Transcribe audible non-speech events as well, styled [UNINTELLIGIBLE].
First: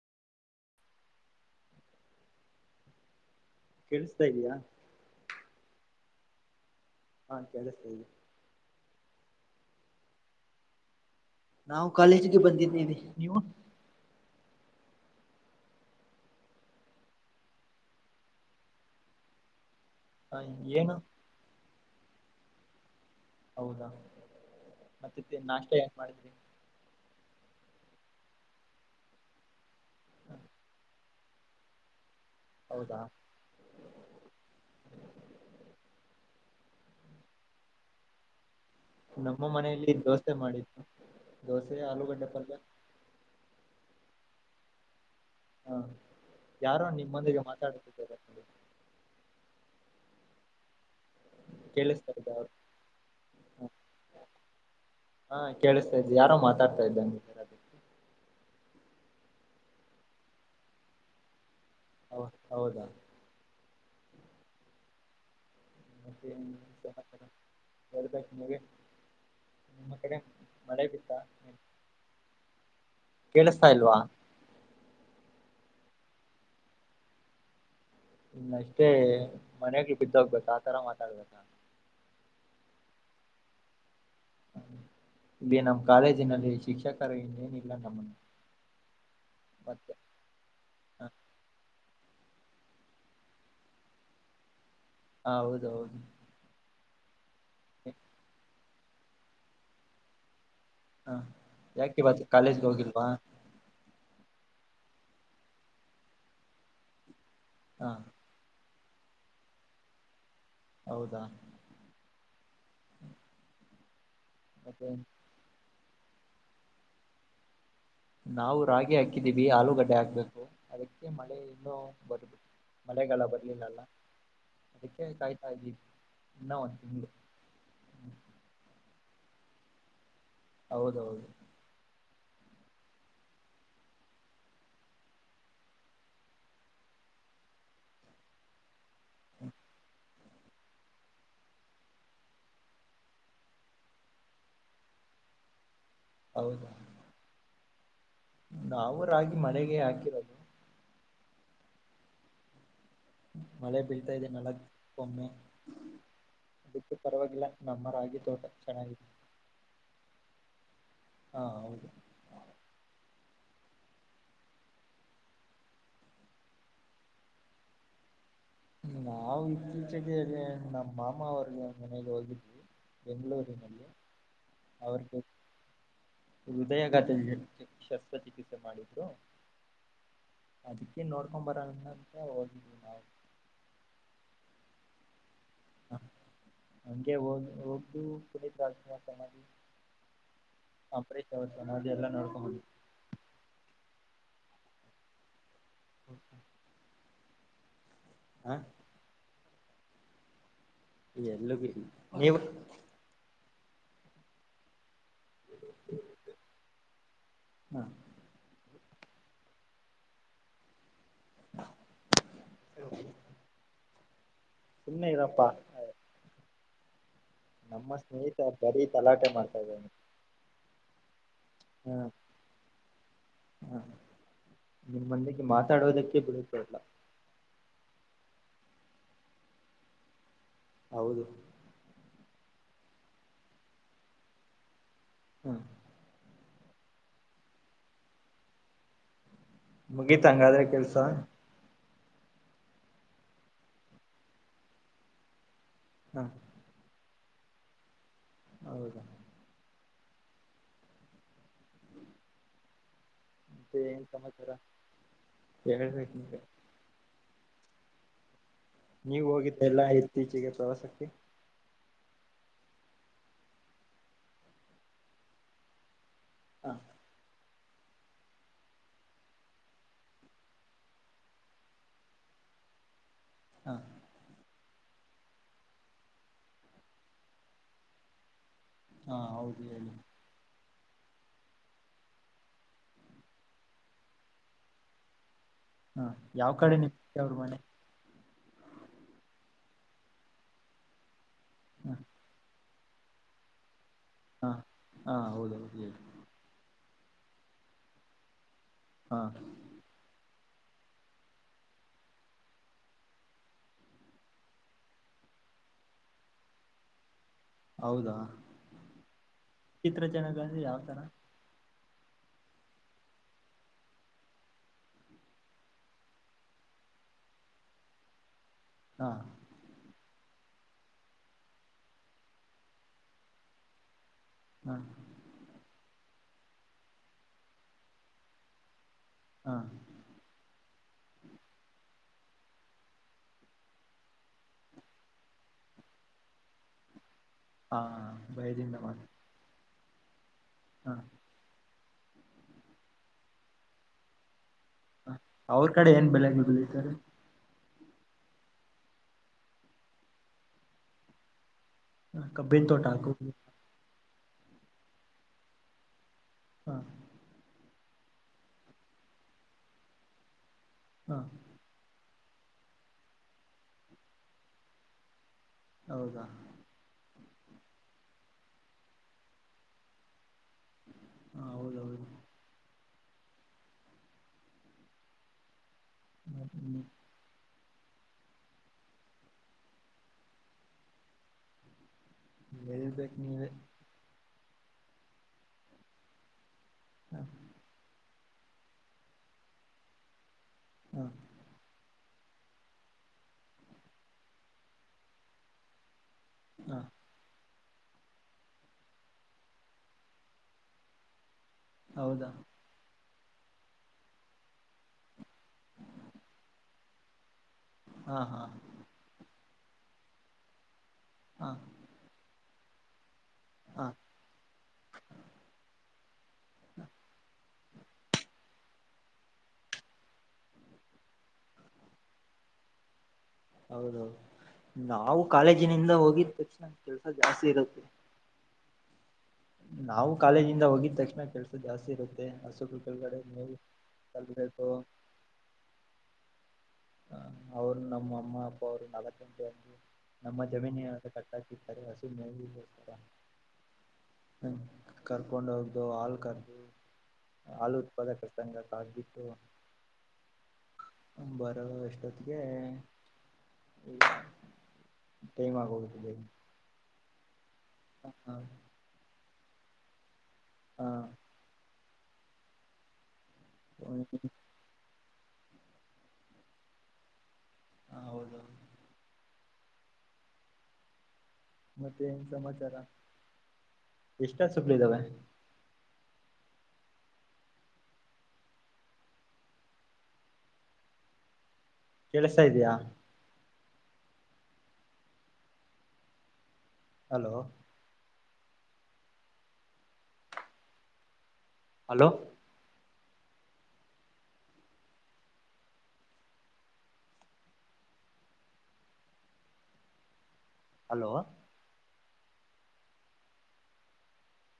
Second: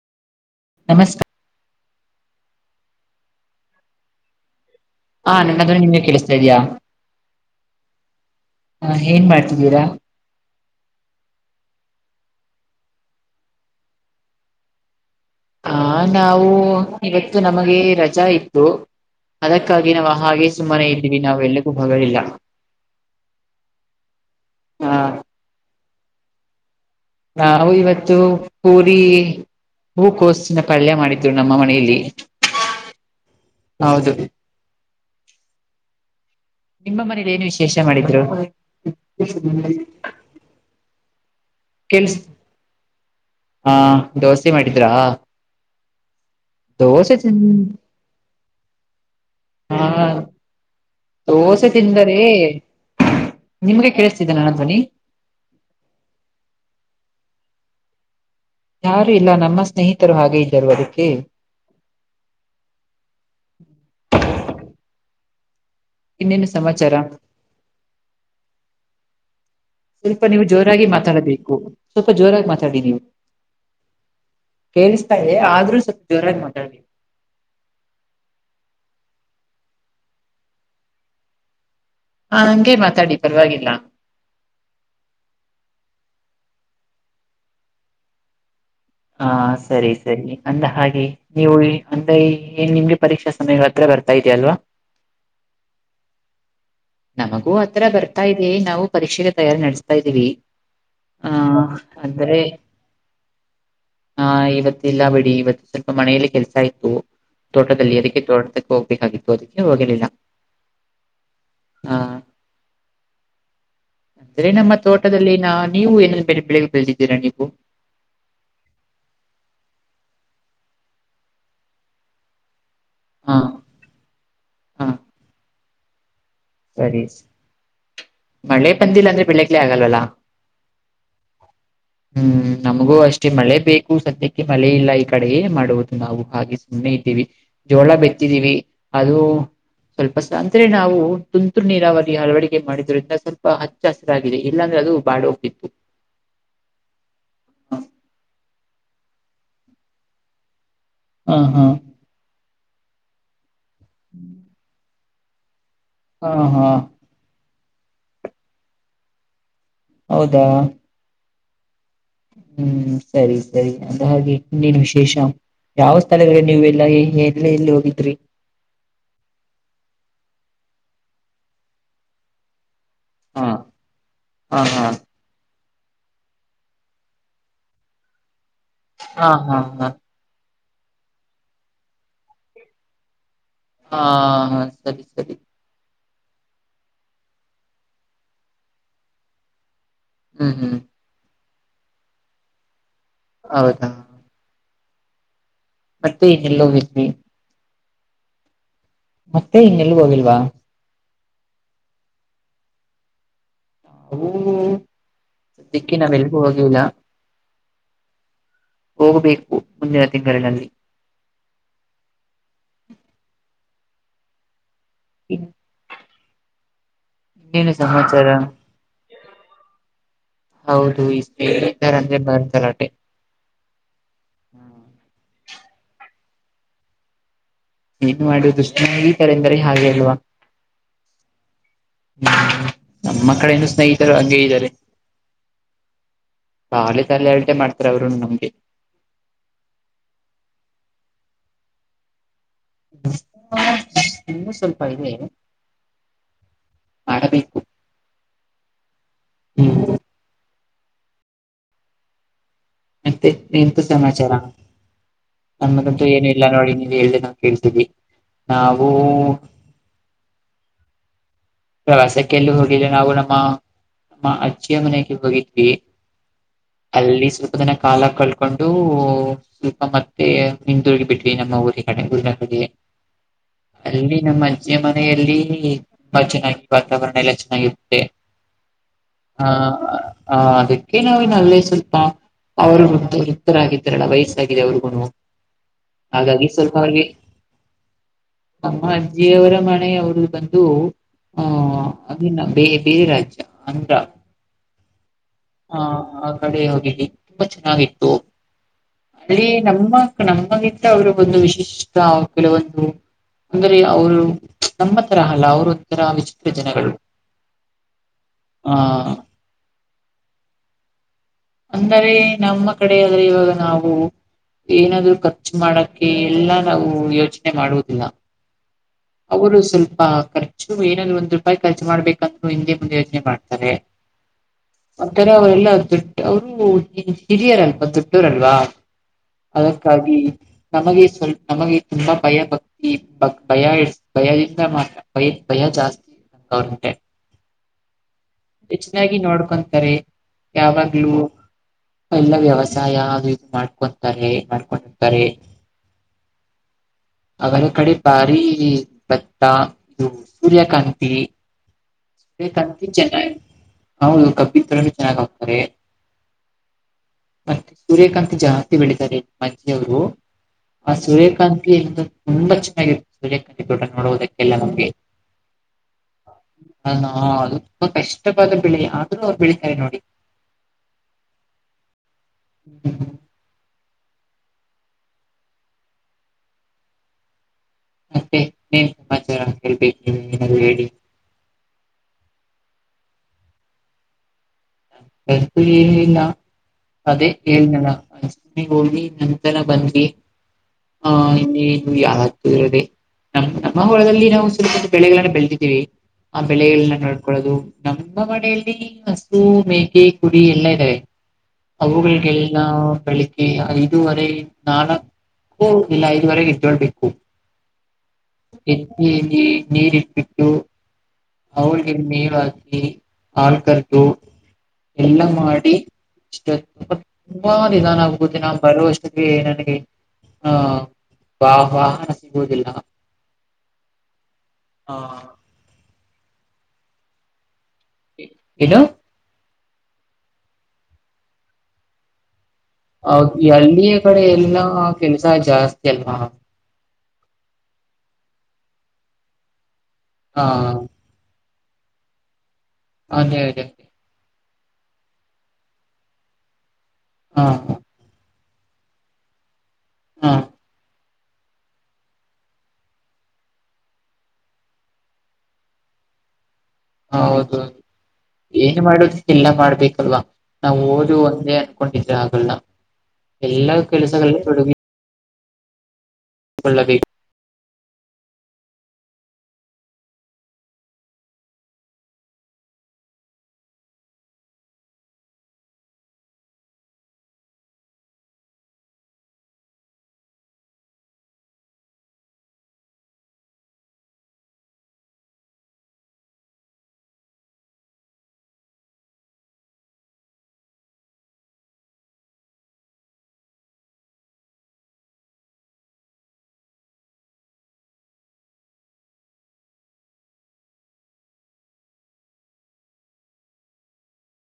ನಮಸ್ಕ್ ಕೇಳಿಸತಾ ಇದಿಯಾ ಹಾ ನಿಮ್ಮದ್ರೆ ನಿಮಗೆ ಕೇಳಿಸ್ತಾ ಇದ್ಯಾ ಹಾ ಕೇಳಿಸ್ತಾ ಇದೆ. ಹ ಏನ್ ಮಾಡ್ತಿದ್ದೀರಾ. ನಾವು ಕಾಲೇಜಿಗೆ ಬಂದಿದ್ದೇವೆ ನೀವು. ಹ ನಾವು ಇವತ್ತು ನಮಗೆ ರಜಾ ಇತ್ತು. ಅದಕ್ಕಾಗಿ ನಾವು ಹ, ಹಾಗೆ ಸುಮ್ಮನೆ ಏನು ಇದ್ವಿ ನಾವೆಲ್ಲೆಗೂ ಹೋಗಲಿಲ್ಲ ಹೌದಾ ಆ ಮತ್ತೆ ನಾಷ್ಟ ಏನ್ ಮಾಡಿದ್ರಿ ನಾವು ಇವತ್ತು ಪೂರಿ ಹೂ ಕೋಸ್ಸಿನ ಪಾಲ್ಯ ಮಾಡಿದ್ರೂ ನಮ್ಮ ಮನೆಯಲ್ಲಿ ಹೌದಾ ಹೌದು ನಿಮ್ಮ ಮನೇಲಿ ಏನು ವಿಶೇಷ ಮಾಡಿದ್ರು. ನಮ್ಮ ಮನೆಯಲ್ಲಿ ದೋಸೆ ಮಾಡಿದ್ರೂ ದೋಸೆ ಕೆಲ್ಸ ಆಲೂಗಡ್ಡೆ ಪಲ್ಯ ಹಾ ದೋಸೆ ಮಾಡಿದ್ರಾ ಹ ಯಾರೋ ದೋಸೆ ತಿನ್ ನಿಮ್ಮೊಂದಿಗೆ ಮಾತಾಡ್ತಿದ್ದಾರೆ ಹಾ ದೋಸೆ ಕೇಳಿಸ್ತಾ ತಿಂದರೆ ಇದ್ದ ಅವರು ನಿಮ್ಗೆ ಕೇಳಿಸ್ತಿದ್ದೀಯ ನಾನ ಧ್ವನಿ ಹಾ ಕೇಳಿಸ್ತಾ ಇದೆ ಯಾರೋ ಮಾತಾಡ್ತಾ ಇದ್ದಂಗಗಿದಾಂಗಿದ್ದಾರೆ ಯಾರು ಇಲ್ಲ ನಮ್ಮ ಸ್ನೇಹಿತರು ಹಾಗೆ ಇದ್ದರು ಅದಕ್ಕೆ ಹ ಹೌದಾ ಮತ್ತೇನ್ ಸಮಾಚಾರ ಹೇಳಬೇಕ್ ನೀವೆ. ಸ್ವಲ್ಪ ನೀವು ಜೋರಾಗಿ ಬಿತ್ತಾ ಮಾತಾಡಬೇಕು ಸ್ವಲ್ಪ ಜೋರಾಗಿ ಮಾತಾಡಿ ನೀವು- ಕೇಳಿಸತಾ ಇಲ್ವಾ. ಕೇಳಿಸ್ತಾ ಇದೆ ಆದ್ರೂ ಸ್ವಲ್ಪ ಜೋರಾಗಿ ಮಾತಾಡಿ. ಇನ್ ಅಷ್ಟೇ ಮನಾಗ ಬಿದ್ದ ಹೋಗ್ಬೇಕಾ ಆತರಾ ಮಾತಾಡ್ಬೇಕಾ ಹಾ ಹಂಗೆ ಮಾತಾಡಿ ಪರವಾಗಿಲ್ಲಾ ನೀ ನಮ್ಮ ಕಾಲೇಜಿನಲ್ಲಿ ಶಿಕ್ಷಕರು ಇನ್ನೇನಿಲ್ಲ ನಮ್ಮನ್ನು ಹಾ ಸರಿ ಮತ್ತೆ ಸರಿ ಅಂದ ಹಾಗೆ ಹ ನೀವು ಅಂದ್ರೆ ಈ ಏನ್ ನಿಮ್ಗೆ ಪರೀಕ್ಷಾ ಸಮಯಗಳ ಹತ್ರ ಬರ್ತಾ ಇದೆಲ್ವಾ ಹಾ ಹೌದ ಹೌದು ನಮಗೂ ಆ ತರಾ ಬರ್ತಾ ಇದೆ ನಾವು ಪರೀಕ್ಷೆಗೆ ತಯಾರಿ ನಡೆಸ್ತಾ ಇದ್ದೀವಿ ಹಾ ಆ ಯಾಕೆ ಇವತ್ತು ಕಾಲೇಜ್ ಗೆ ಹೋಗಿಲ್ವಾ ಹಾ ಇವತ್ತ ಇಲ್ಲಾ ಬಿಡಿ ಇವತ್ತು ಸ್ವಲ್ಪ ಮನೆಯಲ್ಲಿ ಕೆಲ್ಸಾ ಇತ್ತು ಹ ತೋಟದಲ್ಲಿ ಅದಕ್ಕೆ ತೋಟಕ್ಕೆ ಹೋಗ್ಬೇಕಾಗಿತ್ತು ಅದಕ್ಕೆ ಹೋಗಲಿಲ್ಲಾ ಹೌದಾ ಹಾ ಅಂದ್ರೆ ನಮ್ಮ ಮತ್ತೆ ತೋಟದಲ್ಲಿ ನಾ ನೀವು ಏನೇ ಬೇರೆ ಬೆಳೆ ಬೆಳೆದಿದ್ದೀರಾ ನೀವು ನಾವು ರಾಗಿ ಹಾಕಿದೀವಿ ಆಲೂಗಡ್ಡೆ ಹಾಕ್ಬೇಕು ಅದಕ್ಕೆ ಮಳೆ ಇನ್ನೂ ಬರಬೇಕು ಮಳೆಗಾಲ ಹಾ ಬರ್ಲಿಲ್ಲಲ್ಲಾ ಹಾ ಅದಕ್ಕೆ ಕಾಯ್ತಾ ಇದ್ದೀವಿ ಇನ್ನ ಒಂದ್ ಸರಿ ತಿಂಗಳು ಮಳೆ ಬಂದಿಲ್ಲ ಅಂದ್ರೆ ಬೆಳೆಕೆ ಆಗಲ್ವಲ್ಲಾ ಹೌದೌದು ಹ ಹ್ಮ್ ನಮಗೂ ಅಷ್ಟೇ ಮಳೆ ಬೇಕು ಸದ್ಯಕ್ಕೆ ಮಳೆ ಇಲ್ಲಾ ಈ ಕಡೆೆಯೇ ಮಾಡುವುದು ನಾವು ಹಾಗೆ ಸುಮ್ಮನೆ ಇದ್ದೀವಿ ಜೋಳ ಬೆತ್ತಿದೀವಿ ಅದು ಸ್ವಲ್ಪ ಸ ಅಂದ್ರ ನಾವು ತುಂತುರು ನೀರಾವರಿ ಅಳವಡಿಕೆ ಮಾಡಿದ್ರಿಂದ ಸ್ವಲ್ಪ ಹಚ್ಚು ಹಸಿರಾಗಿದೆ ಇಲ್ಲಾಂದ್ರೆ ಅದು ಬಾಡ್ ಹೋಗತಿತ್ತು ಹೌದಾ ನಾವು ರಾಗಿ ಮಳೆಗೆ ಹಾಕಿರೋದು ಹ ಹಾ ಮಳೆ ಬೀಳ್ತಾ ಇದೆ ಮೇಡಂ ಕೋಒಮ್ಮೆ ಹ ಹಾ ಪರವಾಗಿಲ್ಲ ನಮ್ಮ ರಾಗಿ ತೋಟಾ ಚೆನ್ನಾಗಿದೆ ಹೌದಾ ಹಾ ಹೌದು ಹುಂ ಸರಿ ಸರಿ ಅಂದ ಹಾಗೆ ಇನ್ನೇನ್ ವಿಶೇಷಾ ಯಾವ ಸ್ಥಳಗಳು ನೀವು ಎಲ್ಲಾ ಎಲಿ ಎಲ್ಲಿ ಹೋಗಿದ್ರಿ ನಾವು ಇತ್ತೀಚೆಗೆ ನಮ್ಮ ಮಾಮಾ ಅವ್ರ ಮನೆಗೆ ಹೋಗಿದ್ವಿ ಹಾ ಬೆಂಗಳೂರಿನಲ್ಲಿ ಹಾ ಹಾ ಅವರಿಗ ಹೃದಯಘಾತ [UNINTELLIGIBLE] ಶಸ್ತ್ರಚಿಕಿತ್ಸೆ ಮಾಡಿದ್ರು ಹಾ ಹಾ ಹಾ ಅದಕ್ಕೆ ನೋಡ್ಕೊಂಡ್ ಬರ ಅಂತ ಹೋಗಿದ್ವಿ ನಾವು ಹಾ ಸರಿ ಸರಿ ಹ ಹಂಗೆ ಹ ಹೋಗ್ದ [UNINTELLIGIBLE] ಹುಂ ಹುಂ ಅಂಬರೀಶ್ [UNINTELLIGIBLE] ಸಮಾಧಿ ಎಲ್ಲಾ ನೋಡ್ಕೊಂಡು ಬಂದ್ವಿ ಹೌದಾ ಮತ್ತೆ ಇನೆಲ್ಲ ಹೋಗಿ ದೀವಿ ಹಾ ಮತ್ತೆ ಇನ್ನೆಲ್ಲಿಗಿ ಹೋಗಿಲ್ವಾ ಎಲ್ಲ ಬಿ ನೀವು [UNINTELLIGIBLE] ಕ್ಕೆ ನಾವ ಎಲ್ಗೂ ಹೋಗ್ಲಿಲ್ಲಾ ಹಾ ಹೋಗ್ಬೇಕು ಮುಂದಿನ ತಿಂಗಳಿನಲ್ಲಿ. ಹ [INAUDIBLE] ಸುಮ್ಮನೆ ಇರಪ್ಪಾ ಇನ್ನೇನು ನಮ್ಮ ಸಮಾಚಾರ ಸ್ನೇಹಿತ ಬರೀ ತಲಾಟೆ ಮಾಡ್ತಾ ಇದ್ದಾನೆ. ಹೌದು ಇಷ್ಟೇರೆ ಅಂದ್ರೆ [UNINTELLIGIBLE] ಬರ ಸಲಾಟೆ ಹಾ ನಿಮ್ಮ ಮಂದಿಗೆ ಮಾತಾಡೋದಕ್ಕೆ ಬಿಡುತ್ತಿಲ್ಲ. ಏನ್ ಮಾಡುವುದುಸ್ನೇಹಿತರಂದ್ರೆ ಹಾಗೆ ಅಲ್ವಾ ಹೌದು ಹ್ಮ್, ನಮ್ಮ ಕಡೆೇನು ಸ್ನೇಹಿತರು ಹಂಗೆ ಇದ್ದಾರೆ. ಹಾ [INAUDIBLE] ಕಾಲಿ [UNINTELLIGIBLE] ತಾಲ ಹೇಟೆ ಮಾಡ್ತಾರೆ ಅವರು ನಮ್ಗೆ ಮುಗೀತ್ ಹಂಗಾದ್ರೆ ಕೆಲ್ಸಾ ಇನ್ನು ಸ್ವಲ್ಪ ಇದೆ. ಹಾ [INAUDIBLE] ಮಾಡದ [UNINTELLIGIBLE] ಹೌದು ಹ್ಮ್, ಮತ್ತೆ ಮತ್ತೆ ಎಂತು ಏನ್ ಸಮಾಚಾರ ನಮ್ಮದಂತೂ ಹೇಳ್ಬೇಕು ಏನು ನೀವೇ ಇಲ್ಲ ನೋಡಿ ನೀವು ಹೇಳ ಕೆಳ್ತವಿ [INAUDIBLE] ನೀವ ಹೋಗಿದ್ದ ಎಲ್ಲಾ ಇತ್ತೀಚೆಗೆ ಪ್ರವಾಸಕ್ಕೆ ಪ್ರವಾಸಕ್ಕೆಲ್ಲ ಹೋಗಿಲ್ಲ ನಾವು ನಮ್ಮ ನಮ್ಮ ಅಜ್ಜಿಯ ಮನೆಗೆ ಹೋಗಿದ್ವಿ. ಹಾ [INAUDIBLE] ಅಲ್ಲಿ ಸ್ವಲ್ಪ ದಿನ ಕಾಲ ಕಳ್ಕೊಂಡು- ಸ್ವಲ್ಪ ಮತ್ತೆ ಹಿಂದರುಗಿ ಬಿಟ್ವಿ ನಮ್ಮ ಊರಿ ಕಡೆ ಗುರಿ ಕಿಗೆ [UNINTELLIGIBLE] ಹ ಅಲ್ಲಿ ನಮ್ಮ ಅಜ್ಜಿ ಮನೆಯಲ್ಲಿ ತುಂಬಾ ಚೆನ್ನಾಗಿ ವಾತಾವರಣ ಎಲ್ಲಾ ಚೆನ್ನಾಗಿರುತ್ತೆ. ಹಾ ಹೌದು ಆಹ ಹೇಳಿ ಹಾ, ಅದಕ್ಕೆ ನಾವಿನಲ್ಲೇ ಸ್ವಲ್ಪ ಅವರು ವೃತ್ತರಾಗಿದ್ದ್ರಲ್ಲ ವಯಸ್ಸಾಗಿದೆ ಅವ್ರಿಗೂನು. ಹಾ ಹಾಗಾಗಿ ಯಾವ್ ಕಡೆ ನಿಮ್ ಮುತ್ಯಾಅವ್ರ ಮನೆ. ಅಮ್ಮ ಅಜ್ಜಿಯವರ ಮನೆೆಯವರು ಬಂದು ಹಾ ಹ ಅ ಬೇ ಬೇರೆ ರಾಜ್ಯ ಆಂದ್ರ ಹಾ, ಹಾ ಹೌದ ಹಾ ಆಕಡೆ ಹೋಗಲಿ ತುಂಬಾ ಚೆನ್ನಾಗಿತ್ತು. ಹಾ ಅ- ನಮ್ಮ ನಮ್ಮಗಿಂತ ಅವರು ಒಂದು ವಿಶಿಷ್ಟ ಕೆಲವೊಂದು ಅಂದ್ರ ಅವ್ರು ನಮ್ಮ ತರ ಅಲ್ಲ ಅವ್ರ ಒಂಥರ ವಿಚಿತ್ರ ಜನಗಳು. ಹೌದಾ! ಆ ವಿಚಿತ್ರ ಜನಗಳುಯಾವ ತರಾ ಅಂದರೆ ನಮ್ಮ ಕಡೆ ಆದ್ರೆ ಇವಾಗ ನಾವು ಏನಾದ್ರು ಖರ್ಚು ಮಾಡಕ್ಕೆ ಎಲ್ಲಾ ನಾವು ಯೋಚನೆ ಮಾಡುವುದಿಲ್ಲ. ಹಾ, ಅವರು ಸ್ವಲ್ಪ ಖರ್ಚು ಏನಾದ್ರು ಒಂದ ರೂಪಾಯಿ ಖರ್ಚು ಮಾಡ್ಬೇಕಂದ್ರು ಹಿಂದೆ ಮುಂದೆಯೋಚನೆ ಮಾಡ್ತಾರೆ. [INAUDIBLE] ಹಾ, ಆಥರ ಅವರೆಲ್ಲ ದು ಅವರು ಹಿರಿಯರಲ್ವಾ ದೊಡ್ಡೋರಲ್ವಾ, ಹಾ ಅದಕ್ಕಾಗಿ ನಮಗೆ ಸ್ವಲ್ಪ ನಮಗೆ ತುಂಬಾ ಭಯ ಭಕ್ತಿ ಭಯ [UNINTELLIGIBLE] ಇ ಭಯದಿಂದ ಮಾತ್ರ ಭಯ ಭಯ ಜಾಸ್ತಿವ್ರಂತೆ ಹಾ ಭಯದಿಂದ ಮಾಡ ಹೆಚ್ಚನ್ನಾಗಿ ನೋಡ್ಕೊಂ ತ್ರಿ ಹಾ ಯಾವಾಗ್ಲೂ ಎಲ್ಲಾ ವ್ಯವಸಾಯ ಅದು ಇದು ಮಾಡ್ಕೊಂತಾರೆ ಏನ್ ಮಾಡ್ಕೊಂಡು ಅವರು ಕಡೆ ಏನ್ ಬೆಳೆಗಳನ್ನು ಬೆಳಿತ್ತಾರೆ. ಅವರ ಕಡೆ ಬಾರೀ ಭತ್ತ ಇದು ಸೂರ್ಯಕಾಂತಿ ಕಬ್ಬಿನ ತೋಟ ಸೂರ್ಯಕಾಂತಿ ಹಾಕು ಚೆನ್ನಾಗ್ ಹೌದು ಕಬ್ಬಿನ ತರ ಚೆನ್ನಾಗಿ ಹಾಕ್ತಾರೆ. ಹಾ ಮತ್ತೆ ಸೂರ್ಯಕಾಂತಿ ಜಾಸ್ತಿ ಬೆಳಿತ್ತಾರೆ ನಮ್ ಅತ್ತಿಗೆಯವರು ಆ ಹಾ ಸೂರ್ಯಕಾಂತ್ ತುಂಬಾ ಚೆನ್ನಾಗಿರುತ್ತೆ ಸೂರ್ಯಕಾಂತಿ ತೋಟ ನೋಡುವುದಕ್ಕೆಲ್ಲ ನಮಗೆ. ಹೌದಾ ಹ ಅದು ತುಂಬಾ ಕಷ್ಟವಾದ ಬೆಳೆ ಆದ್ರೂ ಅವ್ರು ಬೆಳಿತಾರೆ ನೋಡಿ. ಹಾ ಹೌದ ಹೌದು ಹ್ಮ ಹ್ಮ್ ಮತ್ತೆ ಏನ್ ಸಮಾಚಾರ ಹೇಳ್ಬೇಕು ನೀವೆ ಏನಾದ್ರೂ ಹೇಳಿ. ಹೇಳ್ಬೇಕು ನೀವೇ ಹೆಲ್ತ್ ಏನಿಲ್ಲ ಹ ಅದೇ ಹೇಳಿದನಲ್ಲ ಆಸ್ಪತ್ರೆಗೆ ಹೋಗಿ ನಂತರ ಬಂದ್ವಿ. ಹಾ ಯಾವಾಗ್ತೂ ಇದೆ ನಮ್ಮ್ ನಮ್ಮ ಹೊಲದಲ್ಲಿ ನಾವು ಸುಲಭದ ಬೆಳೆಗಳನ್ನೂ ಬೆಳದಿದ್ದೀವಿ. ಆ ಹಾ ಬೆಳೆಗಳನ್ನ ನೋಡ್ಕೊಳ್ಳದು ನಮ್ಮ ಮನೆಯಲ್ಲಿ ಸ್ ಸು ಮೇಕೆ ಕುರಿ ಎಲ್ಲಾ ಇದ್ದಾವೆ ಅವುಗಳಿಗೆ ಹೌದಾ ಎಲ್ಲಾ ಬೆಳಿಗ್ಗೆ ಐದುವರೆ ನಾಲ್ಕ್ ಓ ಇಲ್ಲ ಐದುವರೆಗೆ ಎದೋಳ್ಬೇಕು. ಹಾ ಹಾ ಲ್ಲಿ ನೀರಿ ಇಟ್ಬಿಟ್ಟು ಹಾ ಅವಿಗೆ ಮೇವು ಹಾಕಿ ಹಾ ಟ್ಟು ಎಲ್ಲಾ ಮಾಡಿ ಇಷ್ಟ್ ಹ ನನ್ ಆಗ್ಬತಿನಾ ಬರುವ ಅಷ್ಟಕ್ಕೆ ನನಗೆ ಹಾ ವಾ ವಾಹನ ಸಿಗುವುದಿಲ್ಲ ಹೌದೌದು ನಾವು ಆ ಕಾಲೇಜಿನಿಂದ ಹೋಗಿದ ತಕ್ಷಣ ಕೆಲಸ ಜಾಸ್ತಿ ಇರುತ್ತೆ. ಏನೂ ನಾವು ಕಾಲೇಜಿಂದ ಹೋಗಿದ ತಕ್ಷಣ ಕೆಲಸ ಜಾಸ್ತಿ ಇರುತ್ತೆ ಹಸುಗಳ್ ಹೌದು ಈ ಹಳ್ಳಿಯ ಕಡೆ ಎಲ್ಲಾ ಕೆಲಸ ಜಾಸ್ತಿ ಅಲ್ವಾ. ಹ ಅವರು ನಮ್ಮ ಅಮ್ಮ ಅಪ್ಪ ಅವರು ನಾಲ್ತೆಂಟು ಹಾ ನಮ್ಮ ಜಮೀನ ಕಟ್ಟ್ ರ [UNINTELLIGIBLE] ಅದೇ ಅದೇ ಹ್ಮ್ ಕರ್ಕೊಂಡು ಹೋಗು ಹಾಲು ಕರೆದು ಹಾ ಹಾಲು ಉತ್ ಪಕ ಸಂಗ ಕ ಆಗಬಿಟ್ಟು ಹ್ಮ್ ಹ ಬರೋ ಅಷ್ಟೋತ್ತಿಗೆ ಟೈಮ್ ಹಾಗೋಗೈತ್ ಲೇ ಹೌದು ಏನ್ ಮಾಡೋದೂ ಇಲ್ಲೇ ಮಾಡ್ಬೇಕಲ್ವಾ ನಾವು ಹಾ ಓದು ಒಂದೇ ಹಕೊಂಡಿದ್ರೆ ಆಗಲ್ಲ ಎಲ್ಲಾ ಕೆಲಸಗಳು ತೊಡಗಿ ಕೊಳ್ಳಬೇಕ್ ಹ ಹೌದು ಮತ್ತೆ ಏನ್ ಸಮಾಚಾರ ಎಷ್ಟುಹಸುಗಳಿದಾವೆ. ಕೆಲ್ಸ ಇದೆಯಾ ಹಲೋ ಹಲೋ ಹಲೋ,